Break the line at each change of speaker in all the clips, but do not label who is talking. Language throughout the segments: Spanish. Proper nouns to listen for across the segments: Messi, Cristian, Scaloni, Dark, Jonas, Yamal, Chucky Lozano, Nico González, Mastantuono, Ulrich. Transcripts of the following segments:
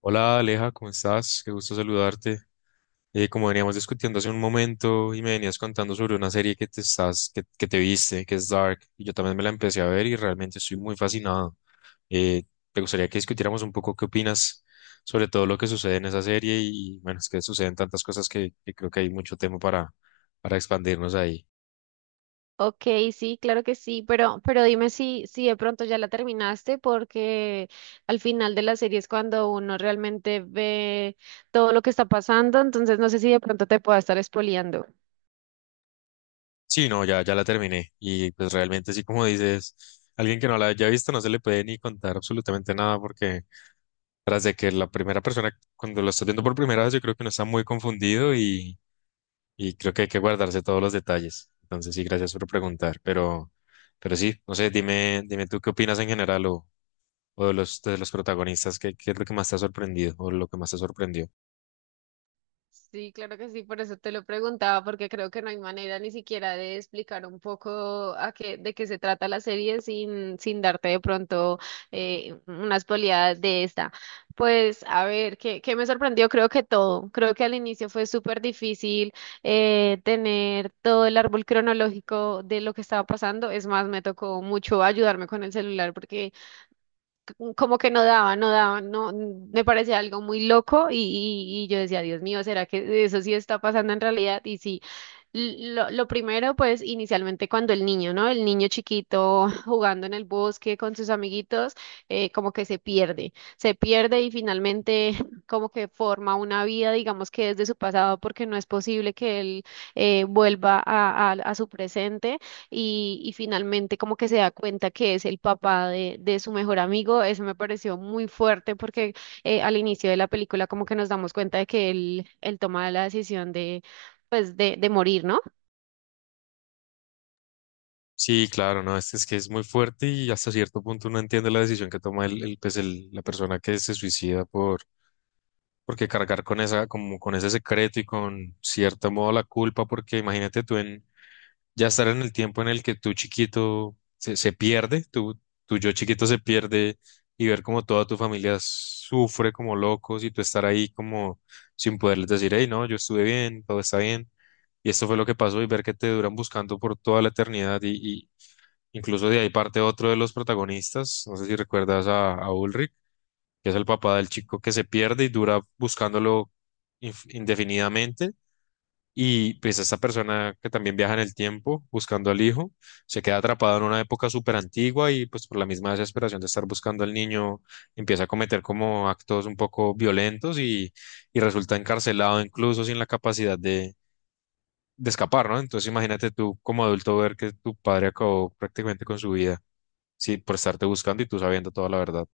Hola Aleja, ¿cómo estás? Qué gusto saludarte. Como veníamos discutiendo hace un momento y me venías contando sobre una serie que te viste, que es Dark, y yo también me la empecé a ver y realmente estoy muy fascinado. Eh, Me gustaría que discutiéramos un poco qué opinas sobre todo lo que sucede en esa serie y bueno, es que suceden tantas cosas que creo que hay mucho tema para expandirnos ahí.
Ok, sí, claro que sí, pero dime si de pronto ya la terminaste, porque al final de la serie es cuando uno realmente ve todo lo que está pasando, entonces no sé si de pronto te pueda estar spoileando.
Sí, no, ya la terminé y pues realmente sí, como dices, alguien que no la haya visto no se le puede ni contar absolutamente nada porque tras de que la primera persona, cuando lo está viendo por primera vez, yo creo que uno está muy confundido y creo que hay que guardarse todos los detalles. Entonces, sí, gracias por preguntar, pero sí, no sé, dime tú qué opinas en general o de de los protagonistas, qué es lo que más te ha sorprendido o lo que más te sorprendió.
Sí, claro que sí, por eso te lo preguntaba, porque creo que no hay manera ni siquiera de explicar un poco a qué, de qué se trata la serie sin darte de pronto una spoileada de esta. Pues a ver, ¿qué, qué me sorprendió? Creo que todo. Creo que al inicio fue súper difícil tener todo el árbol cronológico de lo que estaba pasando. Es más, me tocó mucho ayudarme con el celular porque como que no, me parecía algo muy loco y, y yo decía, Dios mío, ¿será que eso sí está pasando en realidad? Y sí, lo primero, pues inicialmente cuando el niño, ¿no? El niño chiquito jugando en el bosque con sus amiguitos, como que se pierde y finalmente como que forma una vida, digamos que desde su pasado, porque no es posible que él vuelva a su presente y finalmente como que se da cuenta que es el papá de su mejor amigo. Eso me pareció muy fuerte porque al inicio de la película como que nos damos cuenta de que él toma la decisión de, pues, de morir, ¿no?
Sí, claro, no, es que es muy fuerte y hasta cierto punto uno entiende la decisión que toma la persona que se suicida porque cargar con esa, como con ese secreto y con cierto modo la culpa, porque imagínate tú en ya estar en el tiempo en el que tu chiquito se pierde, tu yo chiquito se pierde y ver como toda tu familia sufre como locos y tú estar ahí como sin poderles decir, hey, no, yo estuve bien, todo está bien. Y esto fue lo que pasó y ver que te duran buscando por toda la eternidad y incluso de ahí parte otro de los protagonistas, no sé si recuerdas a Ulrich, que es el papá del chico que se pierde y dura buscándolo indefinidamente y pues esta persona que también viaja en el tiempo buscando al hijo, se queda atrapada en una época súper antigua y pues por la misma desesperación de estar buscando al niño, empieza a cometer como actos un poco violentos y resulta encarcelado incluso sin la capacidad de escapar, ¿no? Entonces imagínate tú como adulto ver que tu padre acabó prácticamente con su vida, sí, por estarte buscando y tú sabiendo toda la verdad.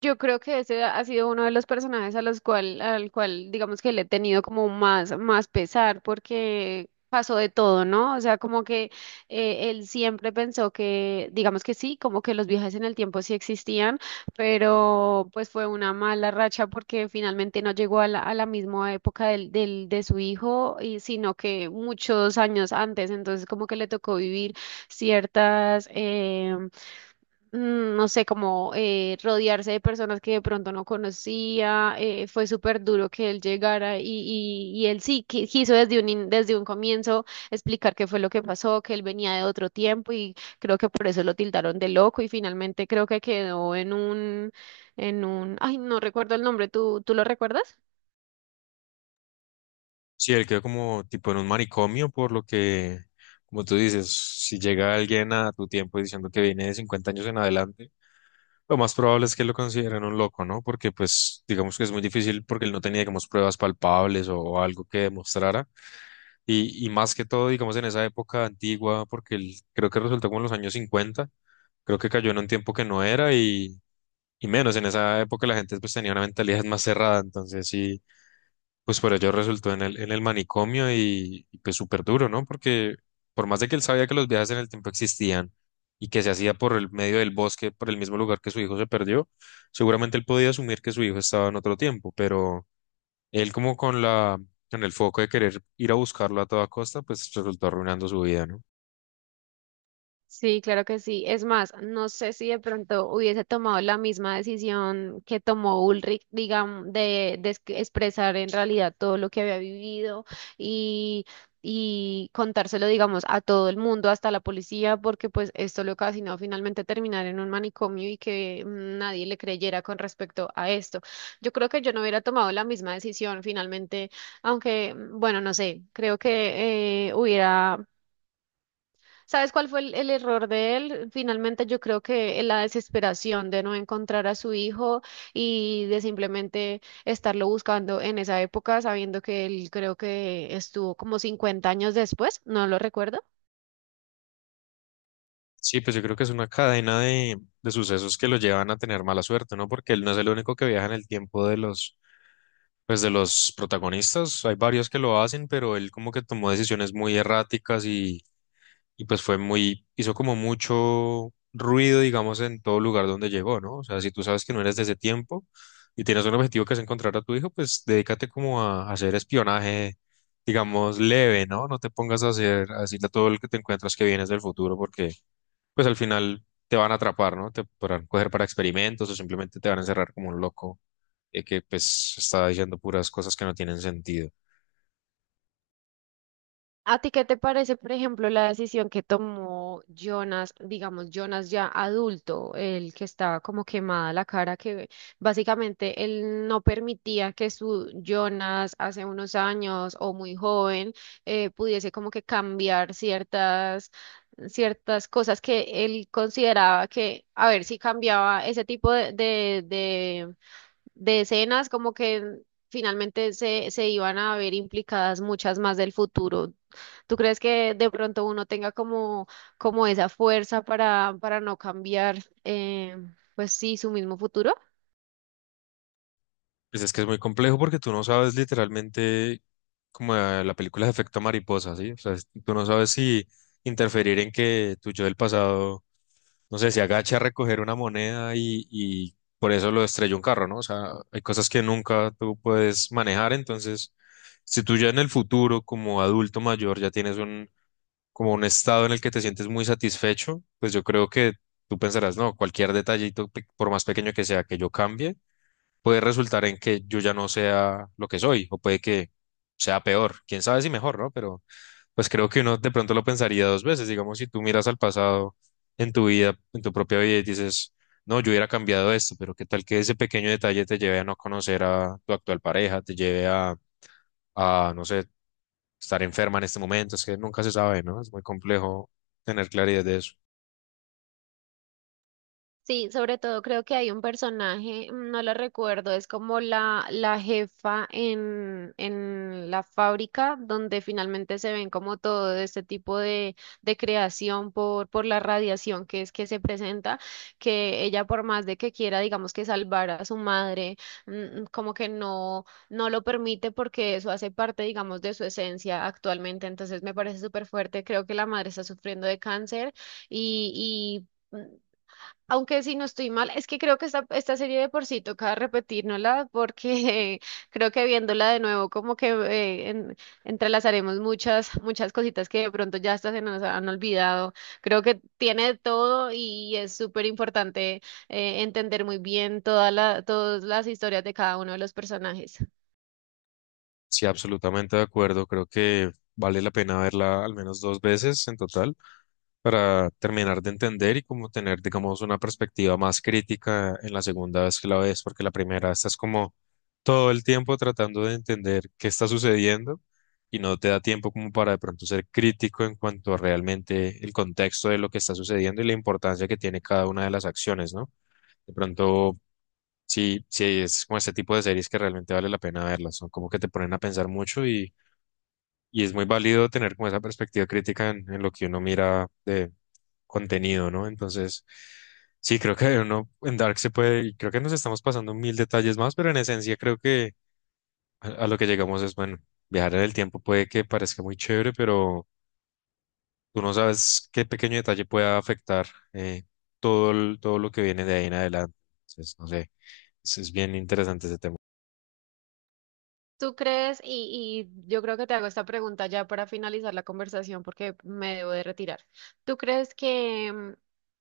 Yo creo que ese ha sido uno de los personajes a los cual, al cual, digamos que le he tenido como más pesar porque pasó de todo, ¿no? O sea, como que él siempre pensó que, digamos que sí, como que los viajes en el tiempo sí existían, pero pues fue una mala racha porque finalmente no llegó a la misma época de su hijo, y, sino que muchos años antes, entonces como que le tocó vivir ciertas em, no sé, como rodearse de personas que de pronto no conocía, fue súper duro que él llegara y, y él sí quiso desde desde un comienzo explicar qué fue lo que pasó, que él venía de otro tiempo y creo que por eso lo tildaron de loco y finalmente creo que quedó en ay, no recuerdo el nombre, ¿tú lo recuerdas?
Sí, él quedó como tipo en un manicomio, por lo que, como tú dices, si llega alguien a tu tiempo diciendo que viene de 50 años en adelante, lo más probable es que lo consideren un loco, ¿no? Porque pues digamos que es muy difícil porque él no tenía, digamos, pruebas palpables o algo que demostrara. Y más que todo, digamos, en esa época antigua, porque él creo que resultó como en los años 50, creo que cayó en un tiempo que no era y menos, en esa época la gente pues tenía una mentalidad más cerrada, entonces sí, pues por ello resultó en en el manicomio pues súper duro, ¿no? Porque por más de que él sabía que los viajes en el tiempo existían y que se hacía por el medio del bosque, por el mismo lugar que su hijo se perdió, seguramente él podía asumir que su hijo estaba en otro tiempo, pero él como con con el foco de querer ir a buscarlo a toda costa, pues resultó arruinando su vida, ¿no?
Sí, claro que sí. Es más, no sé si de pronto hubiese tomado la misma decisión que tomó Ulrich, digamos, de expresar en realidad todo lo que había vivido y, y contárselo, digamos, a todo el mundo, hasta la policía, porque pues esto le ocasionó finalmente terminar en un manicomio y que nadie le creyera con respecto a esto. Yo creo que yo no hubiera tomado la misma decisión finalmente, aunque, bueno, no sé, creo que hubiera. ¿Sabes cuál fue el error de él? Finalmente yo creo que en la desesperación de no encontrar a su hijo y de simplemente estarlo buscando en esa época, sabiendo que él creo que estuvo como 50 años después, no lo recuerdo.
Sí, pues yo creo que es una cadena de sucesos que lo llevan a tener mala suerte, ¿no? Porque él no es el único que viaja en el tiempo de pues de los protagonistas. Hay varios que lo hacen, pero él como que tomó decisiones muy erráticas y pues fue muy, hizo como mucho ruido, digamos, en todo lugar donde llegó, ¿no? O sea, si tú sabes que no eres de ese tiempo y tienes un objetivo que es encontrar a tu hijo, pues dedícate como a hacer espionaje, digamos, leve, ¿no? No te pongas a hacer, a decirle a todo el que te encuentras que vienes del futuro porque pues al final te van a atrapar, ¿no? Te podrán coger para experimentos o simplemente te van a encerrar como un loco, que pues está diciendo puras cosas que no tienen sentido.
¿A ti qué te parece, por ejemplo, la decisión que tomó Jonas, digamos, Jonas ya adulto, el que estaba como quemada la cara, que básicamente él no permitía que su Jonas hace unos años o muy joven pudiese como que cambiar ciertas, ciertas cosas que él consideraba que, a ver, si cambiaba ese tipo de, de de escenas, como que finalmente se iban a ver implicadas muchas más del futuro. ¿Tú crees que de pronto uno tenga como, como esa fuerza para no cambiar, eh, pues sí, su mismo futuro?
Pues es que es muy complejo porque tú no sabes literalmente como, la película de efecto mariposa, ¿sí? O sea, tú no sabes si interferir en que tu yo del pasado, no sé, se agache a recoger una moneda y por eso lo estrelló un carro, ¿no? O sea, hay cosas que nunca tú puedes manejar, entonces si tú ya en el futuro, como adulto mayor, ya tienes un como un estado en el que te sientes muy satisfecho, pues yo creo que tú pensarás, no, cualquier detallito, por más pequeño que sea, que yo cambie, puede resultar en que yo ya no sea lo que soy, o puede que sea peor, quién sabe si mejor, ¿no? Pero pues creo que uno de pronto lo pensaría dos veces, digamos, si tú miras al pasado en tu vida, en tu propia vida y dices, no, yo hubiera cambiado esto, pero qué tal que ese pequeño detalle te lleve a no conocer a tu actual pareja, te lleve a, no sé, estar enferma en este momento, es que nunca se sabe, ¿no? Es muy complejo tener claridad de eso.
Sí, sobre todo creo que hay un personaje, no lo recuerdo, es como la jefa en la fábrica donde finalmente se ven como todo este tipo de creación por la radiación que es que se presenta, que ella por más de que quiera, digamos que salvar a su madre, como que no, no lo permite porque eso hace parte, digamos, de su esencia actualmente. Entonces me parece súper fuerte, creo que la madre está sufriendo de cáncer y... y aunque si no estoy mal, es que creo que esta serie de por sí toca repetírnosla porque creo que viéndola de nuevo como que entrelazaremos muchas, muchas cositas que de pronto ya hasta se nos han olvidado. Creo que tiene de todo y es súper importante entender muy bien toda la, todas las historias de cada uno de los personajes.
Sí, absolutamente de acuerdo, creo que vale la pena verla al menos dos veces en total para terminar de entender y como tener, digamos, una perspectiva más crítica en la segunda vez que la ves, porque la primera estás como todo el tiempo tratando de entender qué está sucediendo y no te da tiempo como para de pronto ser crítico en cuanto a realmente el contexto de lo que está sucediendo y la importancia que tiene cada una de las acciones, ¿no? De pronto sí, sí, es como este tipo de series que realmente vale la pena verlas, son como que te ponen a pensar mucho y es muy válido tener como esa perspectiva crítica en lo que uno mira de contenido, ¿no? Entonces, sí, creo que uno en Dark se puede, y creo que nos estamos pasando mil detalles más, pero en esencia creo que a lo que llegamos es, bueno, viajar en el tiempo puede que parezca muy chévere, pero tú no sabes qué pequeño detalle pueda afectar, eh, todo, todo lo que viene de ahí en adelante. Entonces, no sé, es bien interesante ese tema.
¿Tú crees? Y yo creo que te hago esta pregunta ya para finalizar la conversación porque me debo de retirar. ¿Tú crees que,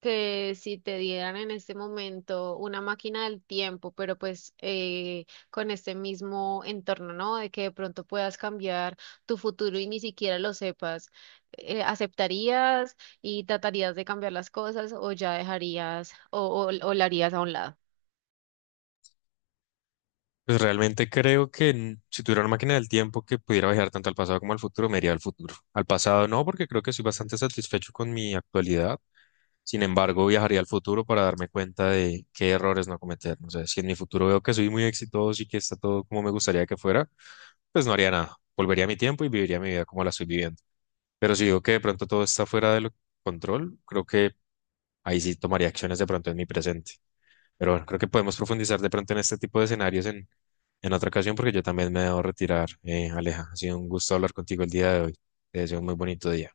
que si te dieran en este momento una máquina del tiempo, pero pues con este mismo entorno, ¿no? De que de pronto puedas cambiar tu futuro y ni siquiera lo sepas, ¿aceptarías y tratarías de cambiar las cosas o ya dejarías o la harías a un lado?
Pues realmente creo que, si tuviera una máquina del tiempo que pudiera viajar tanto al pasado como al futuro, me iría al futuro. Al pasado no, porque creo que soy bastante satisfecho con mi actualidad. Sin embargo, viajaría al futuro para darme cuenta de qué errores no cometer. No sé, si en mi futuro veo que soy muy exitoso y que está todo como me gustaría que fuera, pues no haría nada. Volvería a mi tiempo y viviría mi vida como la estoy viviendo. Pero si veo que de pronto todo está fuera de control, creo que ahí sí tomaría acciones de pronto en mi presente. Pero bueno, creo que podemos profundizar de pronto en este tipo de escenarios en otra ocasión porque yo también me debo retirar, Aleja. Ha sido un gusto hablar contigo el día de hoy. Te deseo un muy bonito día.